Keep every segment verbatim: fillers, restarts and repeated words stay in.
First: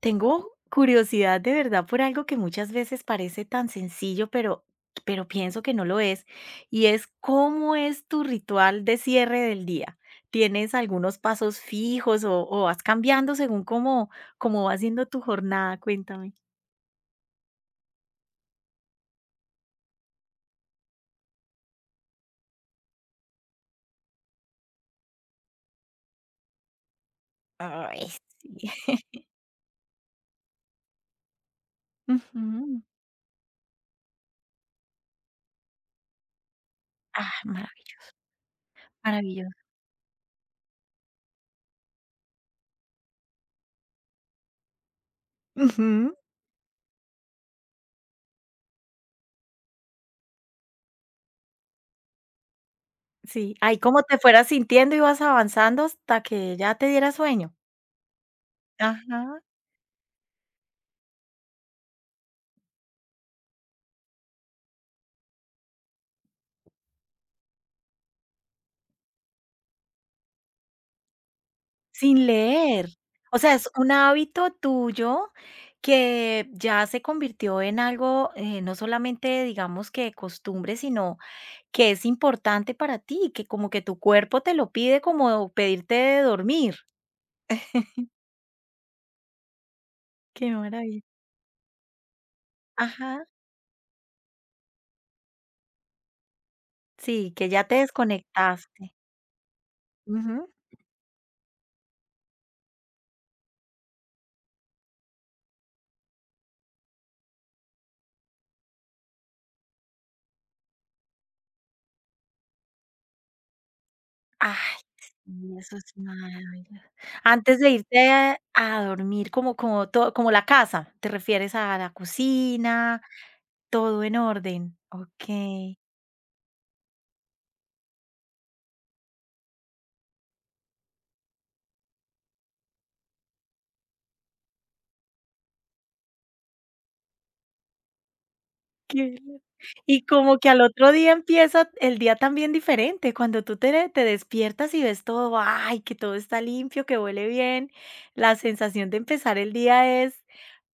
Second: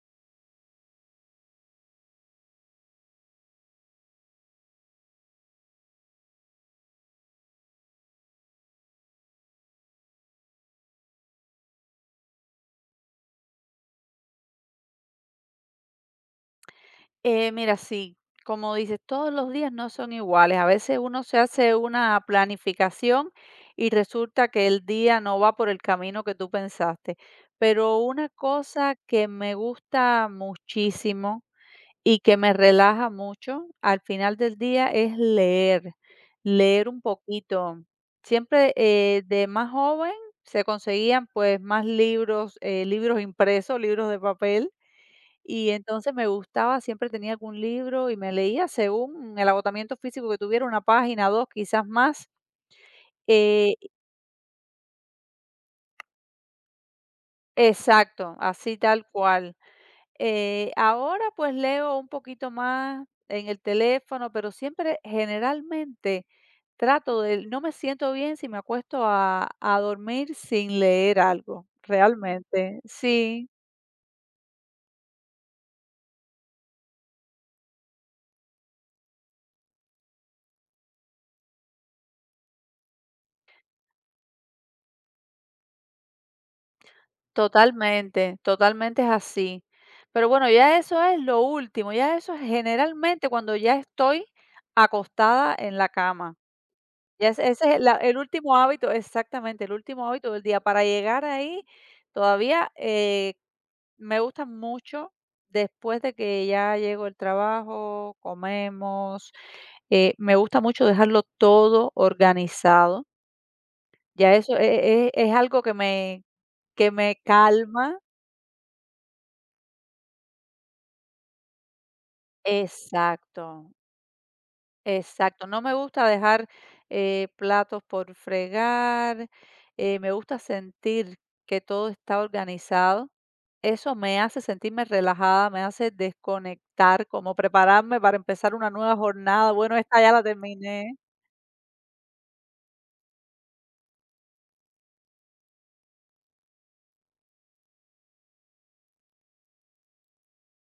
Tengo curiosidad de verdad por algo que muchas veces parece tan sencillo, pero, pero pienso que no lo es, y es cómo es tu ritual de cierre del día. ¿Tienes algunos pasos fijos o, o vas cambiando según cómo, cómo va siendo tu jornada? Cuéntame. Eh, mira, sí, como dices, todos los días no son iguales. A veces uno se hace una planificación y resulta que el día no va por el camino que tú pensaste. Pero Ay, una sí. cosa que me gusta muchísimo y que me Ujú. relaja mucho al final del día es leer, leer un Ah, poquito. maravilloso, Siempre eh, de maravilloso. más joven se conseguían pues más libros, eh, libros impresos, libros de papel y Ujú. entonces me gustaba, siempre tenía algún libro y me leía según el agotamiento físico que tuviera, una página, dos, quizás más. Sí, Eh, ahí como te fueras sintiendo y vas avanzando hasta que ya te diera sueño. exacto, así tal Ajá. cual. Eh, ahora pues leo un poquito más en el teléfono, pero siempre generalmente trato de, no me siento bien si me acuesto a, a dormir sin leer algo, Sin realmente. leer. O Sí. sea, es un hábito tuyo que ya se convirtió en algo, eh, no solamente digamos que costumbre, sino que es importante para ti, que como que tu cuerpo te lo pide como pedirte de dormir. Totalmente, totalmente es así. Pero Qué bueno, ya maravilla. eso es lo último, ya eso es Ajá. generalmente cuando ya estoy acostada en la cama. Ya Sí, ese que ya te ese es la el último hábito, desconectaste. exactamente, el último hábito del Ujú. día. Para llegar ahí, todavía, eh, me gusta mucho después de que ya llego el trabajo, comemos, eh, me gusta mucho dejarlo todo organizado. Ya Ay, eso e e es sí, algo que eso me es maravilloso. que me Antes de calma. irte a a dormir, como como todo, como la casa, ¿te refieres a la cocina? Exacto, Todo en orden, exacto. No me okey. gusta dejar, eh, platos por fregar, eh, me gusta sentir que todo está organizado. Eso me hace sentirme relajada, me hace desconectar, como prepararme para empezar una nueva Qué bien. jornada. Bueno, esta Y ya la como que al otro terminé. día empieza el día también diferente, cuando tú te te despiertas y ves todo, ay, que todo está limpio, que huele bien, la sensación de empezar el día es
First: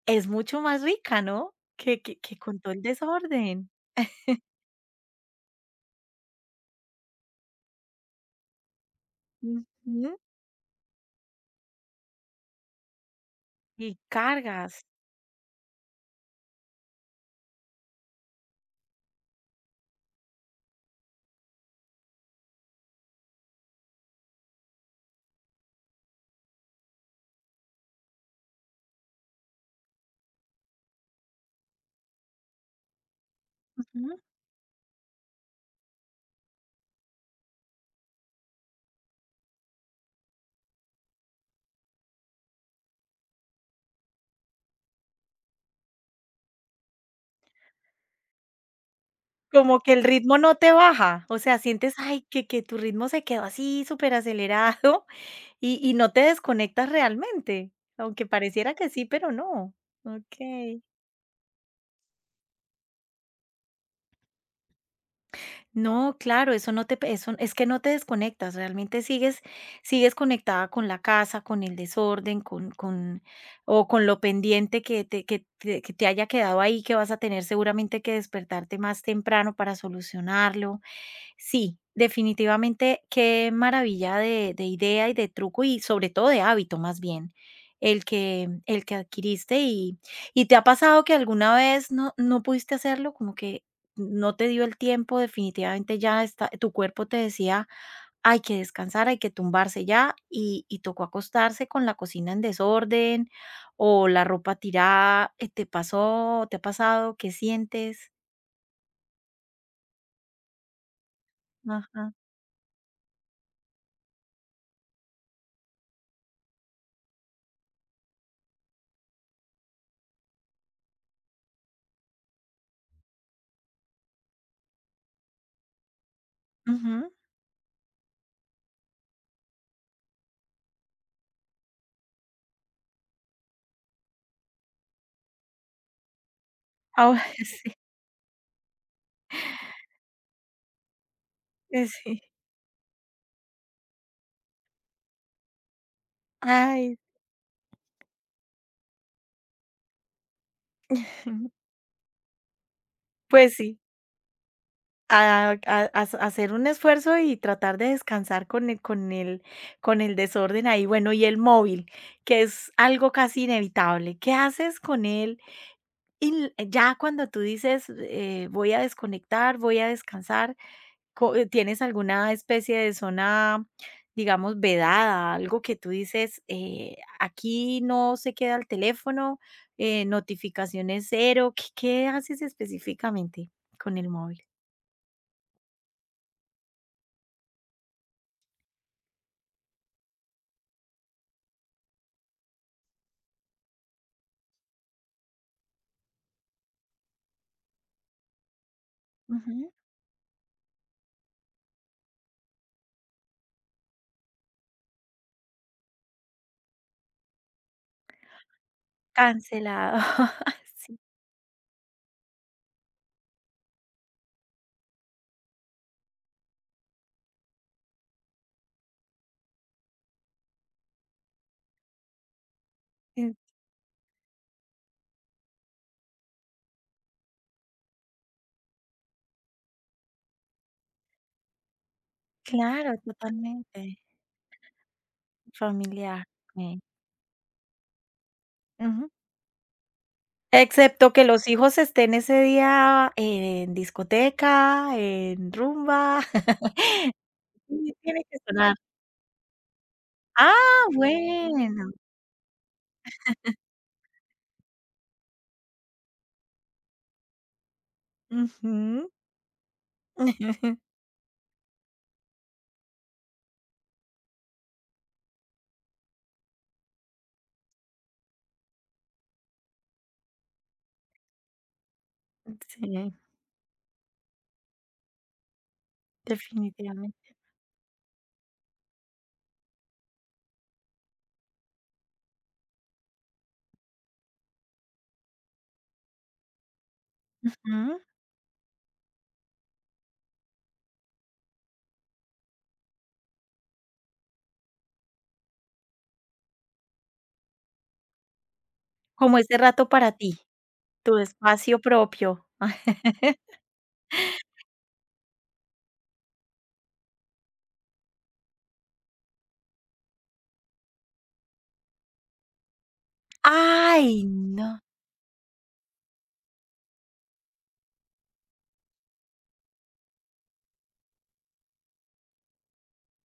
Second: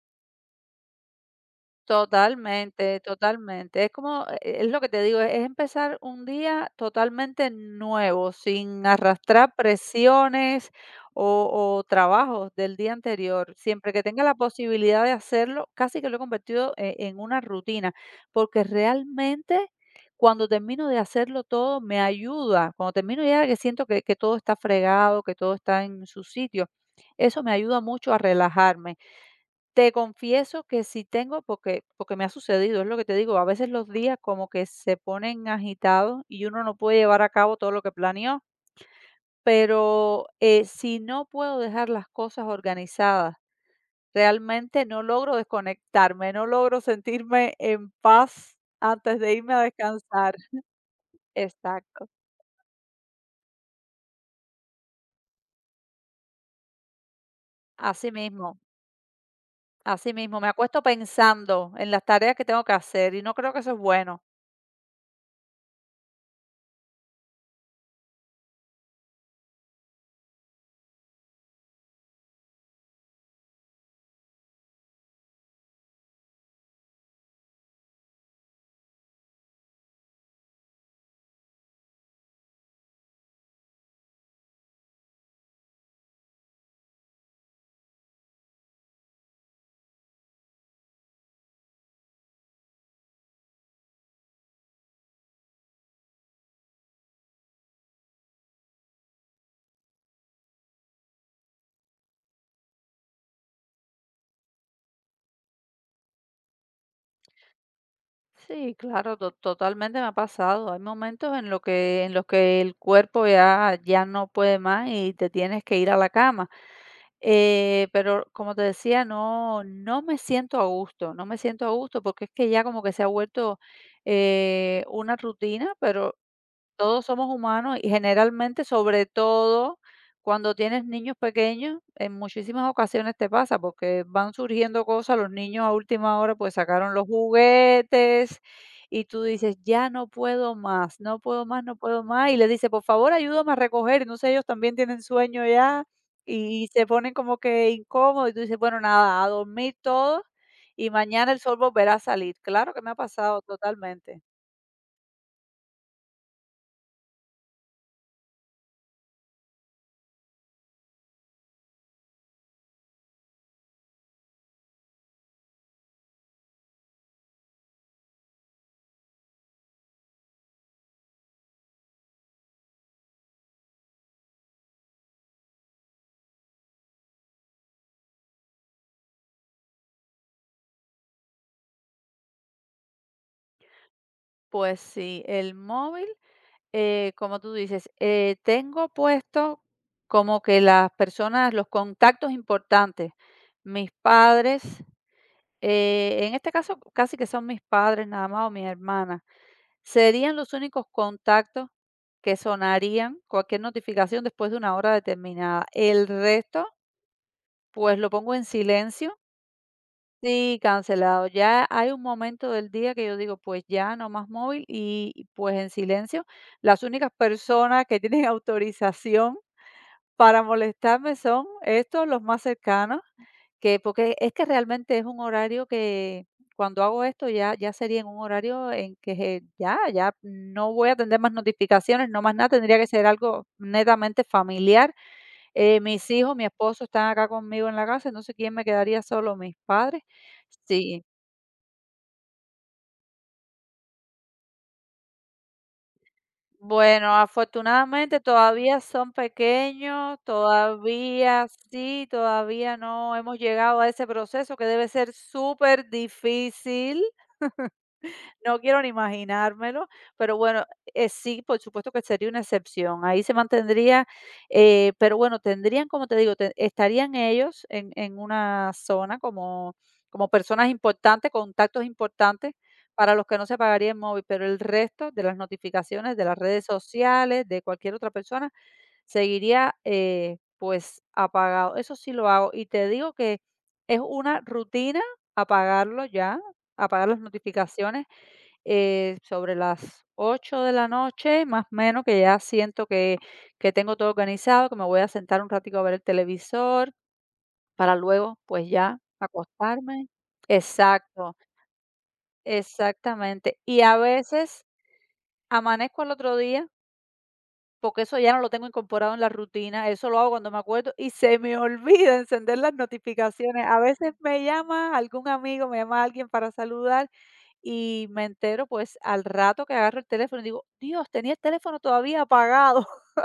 es mucho más rica, ¿no? Que que que con todo el Totalmente, desorden. totalmente. Es como, eh, es lo que te digo, es es empezar un día totalmente nuevo, sin arrastrar Ujú. presiones o, o trabajos del día anterior. Siempre Y que tenga la cargas. posibilidad de hacerlo, casi que lo he convertido, eh, en una rutina, porque realmente cuando termino de hacerlo todo me ayuda. Cuando termino ya que siento que, que todo está fregado, que todo está en su sitio, eso me ayuda mucho a relajarme. Te confieso que sí tengo, porque porque me ha sucedido, es lo que te digo, a veces los Ujú. días como que se ponen agitados y uno no puede llevar a cabo todo lo que planeó, pero, eh, si no puedo dejar las cosas organizadas, realmente no logro desconectarme, no logro sentirme en paz antes de irme a Como que el descansar. ritmo no te baja, o sea, sientes, Exacto, ay, que que tu ritmo se quedó así superacelerado. Y y no te desconectas realmente, así aunque mismo, pareciera que sí, pero no. así mismo, me Okey. acuesto pensando en las tareas que tengo que hacer y no creo que eso es bueno. No, claro, eso no te pe eso es que no te desconectas, realmente sigues sigues conectada con la casa, con el desorden, con con o con lo pendiente que te que te que te haya quedado ahí, que vas a tener seguramente que despertarte más temprano para solucionarlo. Sí, definitivamente, qué maravilla de, de idea y de truco y sobre todo de hábito más bien, el que, el que adquiriste y, y te ha pasado que alguna vez no, no pudiste hacerlo, como que no te dio el tiempo, definitivamente ya está, tu cuerpo te decía, hay que descansar, hay que tumbarse ya y, y tocó acostarse con la cocina en desorden o la ropa tirada, eh, ¿te pasó? ¿Te ha pasado? ¿Qué sientes? Sí, claro, to- totalmente me ha pasado. Hay momentos en los que, Ajá. en los que el cuerpo ya, ya no puede más y te tienes que ir a la cama. Eh, pero como te decía, no, no me siento a gusto, no me siento a gusto porque es que ya como que se ha vuelto, eh, una rutina, pero todos Ujú. somos humanos y generalmente, sobre todo cuando tienes niños pequeños, en muchísimas ocasiones te pasa porque van surgiendo cosas, los niños a última hora pues sacaron los Ah, sí. juguetes y tú dices, ya no puedo más, no puedo más, no Eh, puedo sí. más. Y le dices, por favor, ayúdame a recoger. Y no sé, ellos también tienen sueño ya y se Ay, ponen como que incómodos y tú dices, bueno, nada, a dormir todos y mañana el sol volverá a salir. Claro que me ha pasado pues sí, totalmente. a a a hacer un esfuerzo y tratar de descansar con el con el con el desorden ahí. Bueno, y el móvil, que es algo casi inevitable. ¿Qué haces con él? Y l- ya cuando tú dices, eh, voy a desconectar, voy a descansar, co- eh, ¿tienes alguna especie de zona, digamos, vedada, algo que tú dices, eh, aquí no se queda el teléfono, eh, notificaciones cero? ¿Qué, qué haces específicamente con el móvil? Pues sí, el móvil. Eh, como tú dices, eh, tengo puesto como que las personas, los contactos importantes, mis padres, eh, en este caso casi que son mis padres nada más o mi hermana, Ujú. serían los únicos contactos que sonarían cualquier notificación después de una hora determinada. El resto, pues lo pongo en silencio. Cancelado. Sí, Sí, cancelado. Ya hay un momento del día que yo digo, pues ya no más móvil y pues en silencio. Las únicas personas que tienen autorización para molestarme son estos, los más cercanos, Eh, que porque es que realmente es un horario que cuando hago esto ya ya sería en un horario en que je ya ya no voy a atender más notificaciones, no más nada, tendría que claro, ser algo totalmente. netamente familiar. Eh, mis Familiar. hijos, mi Ok. esposo están acá conmigo en la casa, no sé, ¿quién me quedaría Ujú. solo? Mis padres. Sí. Excepto que los hijos estén ese día en discoteca, en rumba. Bueno, Sí, afortunadamente tiene que sonar. todavía son pequeños, Ah, todavía bueno. sí, todavía no hemos llegado a ese proceso que debe ser súper difícil. No quiero ni Ujú. imaginármelo, pero bueno, eh, sí, por supuesto que sería una excepción. Ahí se mantendría, eh, pero bueno, tendrían, como te digo, te- estarían ellos en, en una zona como, como personas importantes, contactos importantes Sí, para los que no se pagaría el móvil, pero el resto de las notificaciones de las redes definitivamente. sociales, de cualquier otra persona, seguiría, eh, pues apagado. Eso sí lo hago y te digo que es una rutina apagarlo ya, apagar las Ujú. notificaciones, eh, sobre las ocho de la noche, más o menos, que ya siento que, que tengo todo organizado, que me voy a sentar un ratico a ver el televisor para luego, pues ya, Como ese rato acostarme. para ti, tu Exacto, espacio propio. exactamente. Y a veces amanezco al otro día, porque eso ya no lo tengo incorporado en la rutina, eso lo hago cuando me acuerdo y se me olvida encender las notificaciones. A veces ¡Ay, me no! llama algún amigo, me llama alguien para saludar y me entero, pues, al rato que agarro el teléfono y digo: "Dios, tenía el teléfono todavía apagado",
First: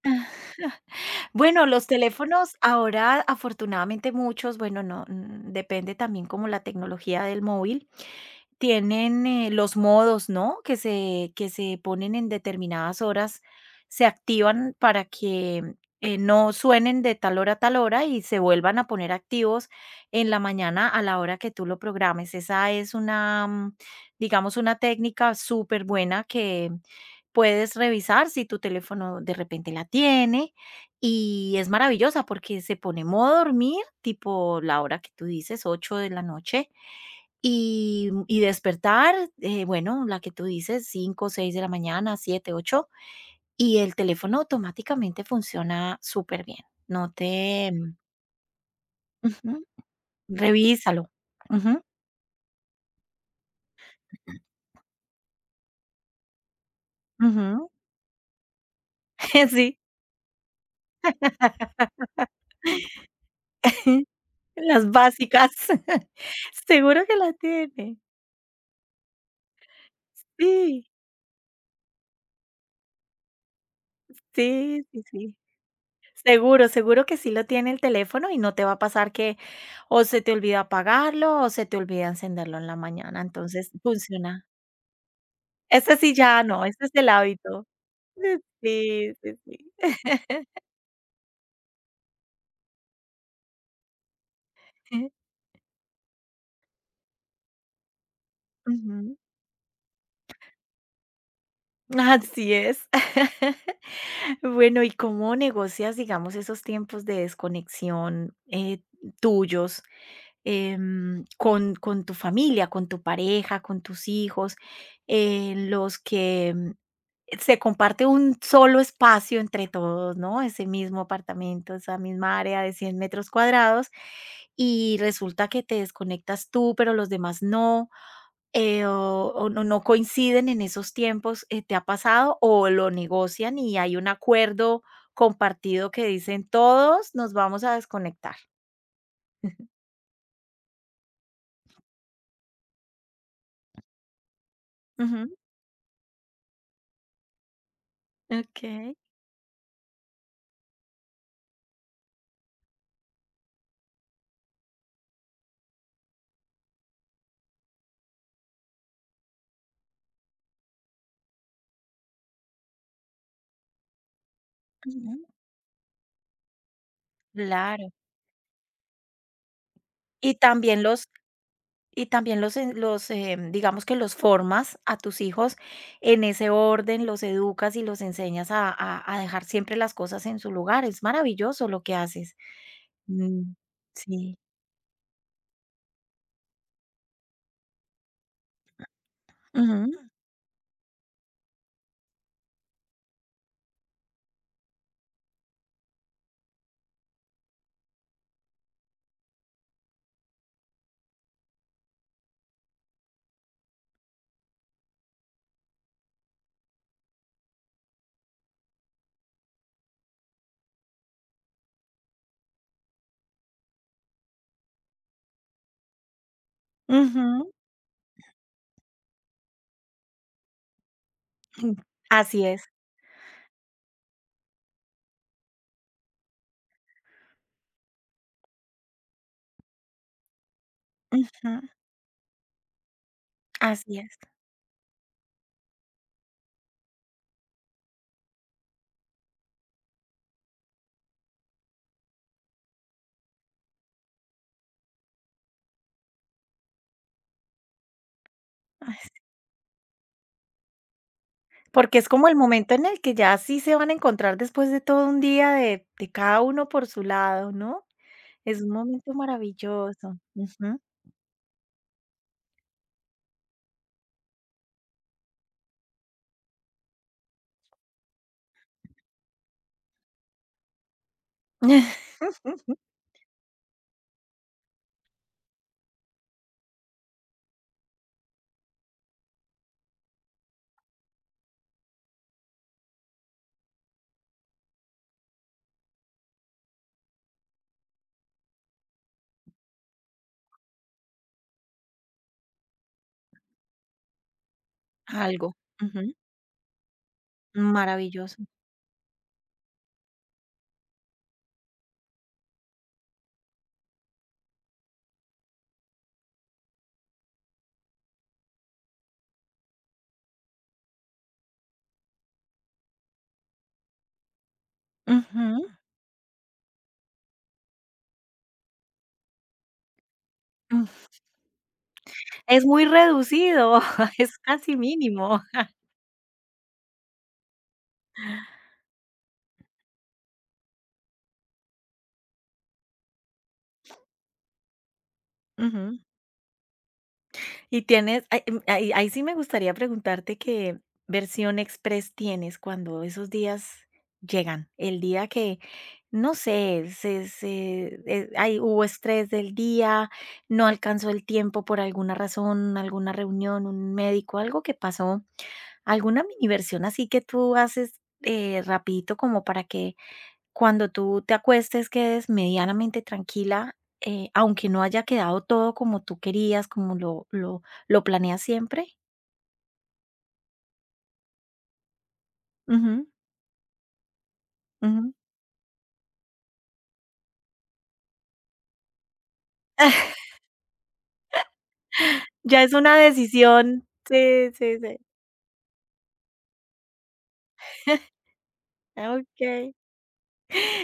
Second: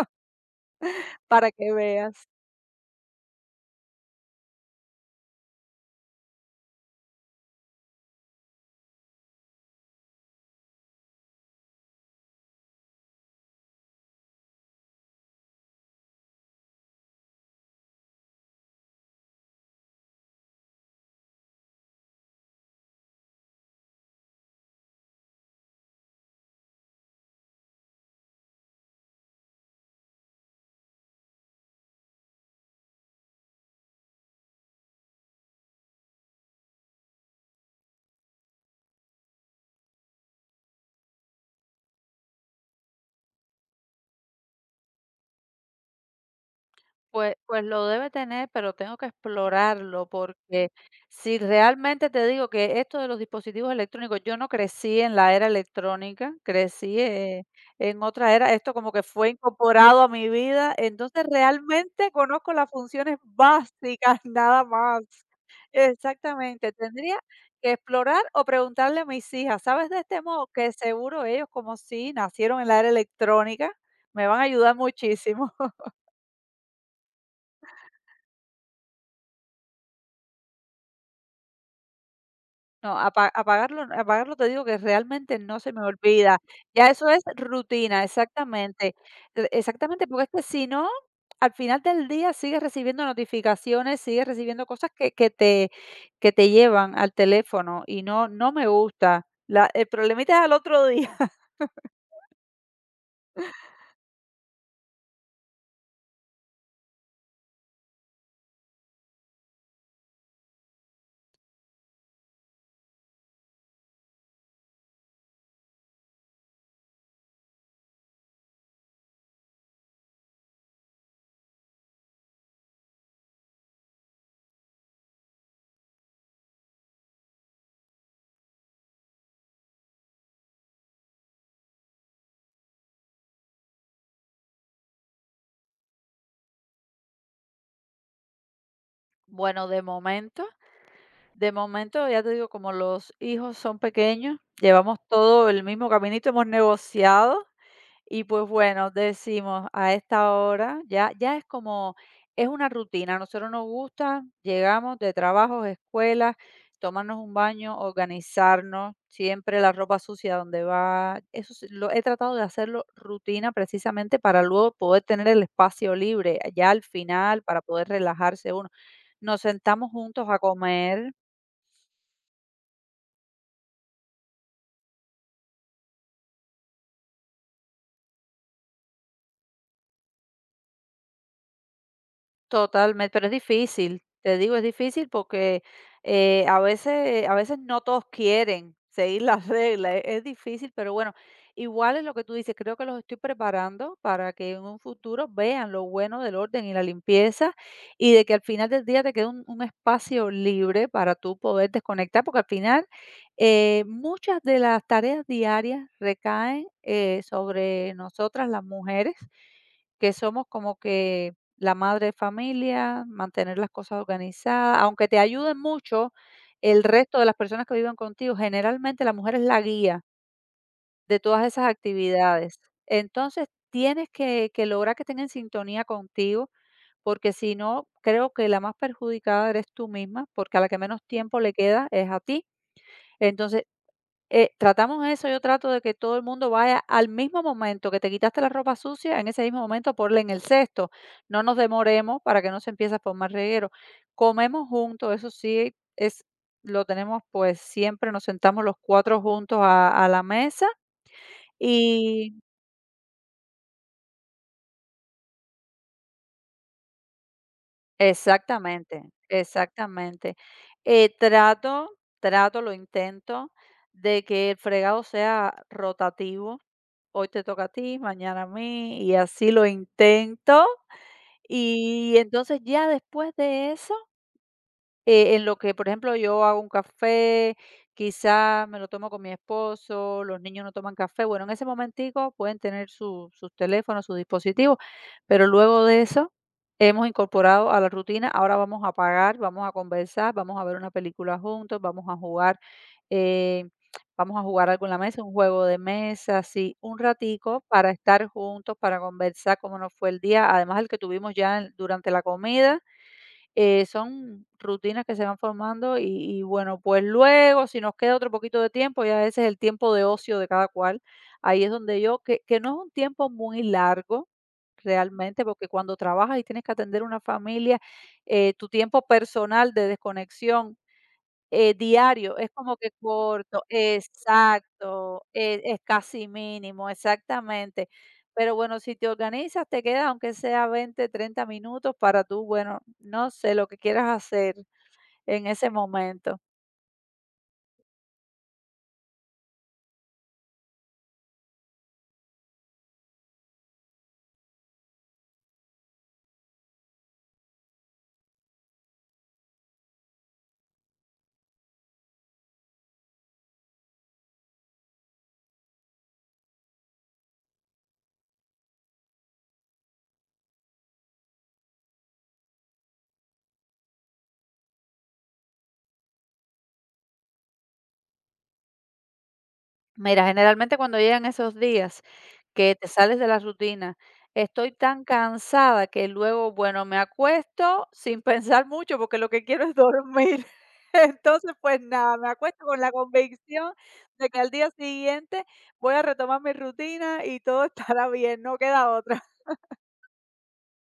para Bueno, que los veas. teléfonos ahora, afortunadamente muchos, bueno, no, mm, depende también como la tecnología del móvil, tienen eh, los modos, ¿no? Que se, que se ponen en determinadas horas, se activan para que eh, no suenen de tal hora a tal hora y se vuelvan a poner activos en la mañana a la hora que tú lo programes. Esa es una, mm, digamos, una técnica súper buena que puedes revisar si tu teléfono de repente la tiene y es maravillosa porque se pone modo dormir, tipo la hora que tú dices, ocho de la noche, y, mm, y despertar, eh, bueno, la que tú dices, cinco seis de la mañana, siete ocho, y el teléfono automáticamente funciona súper bien. No Pues pues te lo mm, debe tener, pero tengo que Ujú, explorarlo, porque revísalo. si Ujú, realmente te digo que esto de los dispositivos electrónicos, yo no crecí en la era electrónica, crecí, eh, ujú, en otra era, esto como que fue sí, incorporado a mi vida, entonces realmente conozco las funciones básicas, nada las más. básicas. Exactamente, Seguro que tendría la que tiene. explorar o preguntarle a mis hijas, ¿sabes de este modo? Que Sí, seguro ellos, como si nacieron en la era electrónica, me van a ayudar sí, sí, sí. muchísimo. Seguro, seguro que sí lo tiene el teléfono y no te va a pasar que o se te olvida apagarlo o se te olvida encenderlo en la No, mañana, apa entonces apagarlo apagarlo funciona. te digo que realmente no se me Ese sí olvida. ya no, ese Ya es eso el es hábito. rutina, exactamente. Sí, sí, E sí. Exactamente, porque es que si no, al final del día sigues recibiendo notificaciones, sigues recibiendo cosas que que te que te llevan al teléfono y no no me Ujú. gusta. La el problemita es al otro día. Así es. Bueno, ¿y cómo negocias, digamos, esos tiempos de desconexión eh, tuyos, em, con, con, tu familia, con tu pareja, con tus hijos, en los que em, se comparte un solo espacio entre todos, ¿no? Ese mismo apartamento, esa misma área de cien metros cuadrados, y resulta que te desconectas tú, pero los demás no. Eh, o o no no coinciden en esos tiempos, eh, ¿te ha pasado? ¿O lo negocian y hay un acuerdo compartido que dicen todos nos vamos a desconectar? Bueno, de momento de momento, ya te digo, como los hijos son pequeños, llevamos Ujú. todo el mismo caminito, hemos negociado. Y pues bueno, Okey. decimos a esta hora, ya, ya es como, es una rutina. A nosotros nos gusta, llegamos de trabajos, escuelas, tomarnos un baño, organizarnos, siempre la ropa sucia donde va. Eso sí, lo he tratado de hacerlo rutina precisamente para luego poder Ujú, tener el espacio libre, ya al final, para poder claro. relajarse uno. Nos sentamos juntos Y a también comer. los y también los en los, em, digamos que los formas a tus hijos en ese orden, los educas y los enseñas a a a dejar siempre las cosas en su lugar. Es maravilloso lo que haces. Totalmente, pero es Mm, difícil, sí. te digo, es difícil porque, eh, a veces a veces no todos quieren seguir las Ujú, reglas, e es difícil, pero bueno, igual es lo que tú dices, creo que los estoy preparando para que en un futuro vean lo bueno del orden y la limpieza, y de que al final del día te quede un un espacio libre para tú poder desconectar, porque al final, eh, muchas de las tareas diarias recaen, eh, sobre nosotras las mujeres, que somos como que la madre de familia, mantener las cosas organizadas, aunque te ayuden mucho el resto de las ujú. personas que viven contigo, generalmente la mujer es la guía de todas esas Así actividades. es. Entonces, tienes que, que lograr que estén en sintonía contigo, porque si no, creo que la más perjudicada eres tú misma, porque a la que menos tiempo Ujú. le queda es a ti. Entonces, Así es, eh, tratamos eso, yo trato de que todo el mundo vaya al mismo momento que te quitaste la ropa sucia, en ese mismo momento ponla en el cesto. No nos demoremos para que no se empiece a formar reguero. Comemos juntos, eso sí es lo tenemos, pues, siempre nos sentamos los as cuatro juntos a a la mesa porque es como y. el momento en el que ya sí se van a encontrar después de todo un día de de cada uno por su lado, ¿no? Es un Exactamente, momento maravilloso. exactamente. Ujú. Eh, trato Trato, lo intento, de que el fregado sea rotativo. Hoy te toca a ti, mañana a mí, y así lo intento. Y entonces ya después de eso, eh, en lo que, por ejemplo, yo hago un café, quizás me lo tomo con mi esposo, los niños no toman café. Bueno, en ese momentico pueden tener su- sus teléfonos, sus dispositivos, pero luego de eso hemos incorporado a la rutina, ahora vamos a pagar, vamos a conversar, vamos a ver una película juntos, vamos a jugar, eh, vamos a jugar algo en la mesa, un Algo. juego de Ujú. mesa, así, un ratico para estar Maravilloso. juntos, para conversar cómo nos fue el día, además el que tuvimos ya en- durante la comida. Eh, son rutinas que se van formando y, y bueno, pues luego, si nos queda otro poquito de tiempo, ya ese es el tiempo de ocio de cada cual. Ahí es donde yo, que, que no es un tiempo muy largo realmente, Ujú. porque cuando trabajas y tienes que atender una familia, eh, tu tiempo personal de desconexión, Mm. eh, diario, es Es como muy que corto, reducido, es casi exacto, mínimo. es es casi mínimo, exactamente. Pero bueno, si te organizas, te queda aunque sea veinte, treinta minutos para tú, bueno, no sé, lo que quieras hacer en ese Ujú. momento. Y tienes, ay, em, ahí ahí sí me gustaría preguntarte qué versión express tienes cuando esos días llegan. El día que, no sé, se, se, eh, ay, hubo estrés del día, no alcanzó el tiempo por alguna razón, alguna reunión, un médico, algo que pasó, alguna mini versión así que tú haces eh, rapidito como para que cuando tú te acuestes quedes medianamente tranquila, eh, aunque no haya quedado todo como tú querías, como lo lo lo planeas siempre. Mira, generalmente cuando llegan esos días que te Ujú, sales de la rutina, estoy tan ujú. cansada que luego, bueno, me acuesto sin pensar mucho porque lo que quiero es dormir. Entonces, pues nada, me Ya acuesto es con la una convicción decisión. de que Sí, al día sí, sí. siguiente voy a retomar mi rutina y todo estará bien, no queda otra. Okey.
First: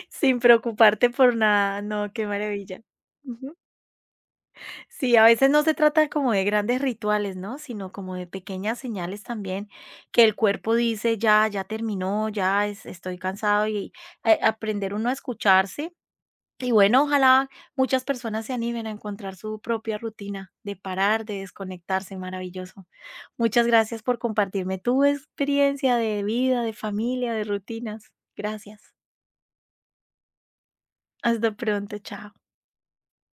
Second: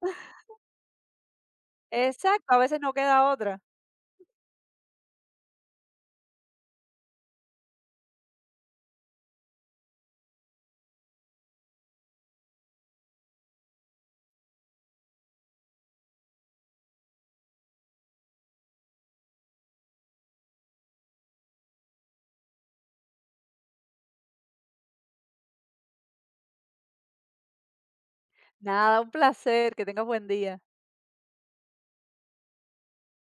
Sin preocuparte por nada. No, qué Exacto, a veces maravilla. no queda Ujú. otra. Sí, a veces no se trata como de grandes rituales, ¿no? Sino como de pequeñas señales también que el cuerpo dice: "Ya, ya terminó, ya es estoy cansado", y, eh, aprender uno a escucharse. Y bueno, ojalá muchas personas se animen a encontrar su propia rutina de parar, de desconectarse, maravilloso. Muchas gracias por compartirme tu experiencia de vida, de familia, de rutinas. Gracias. Nada, un placer, que tengas buen día. Hasta pronto, chao.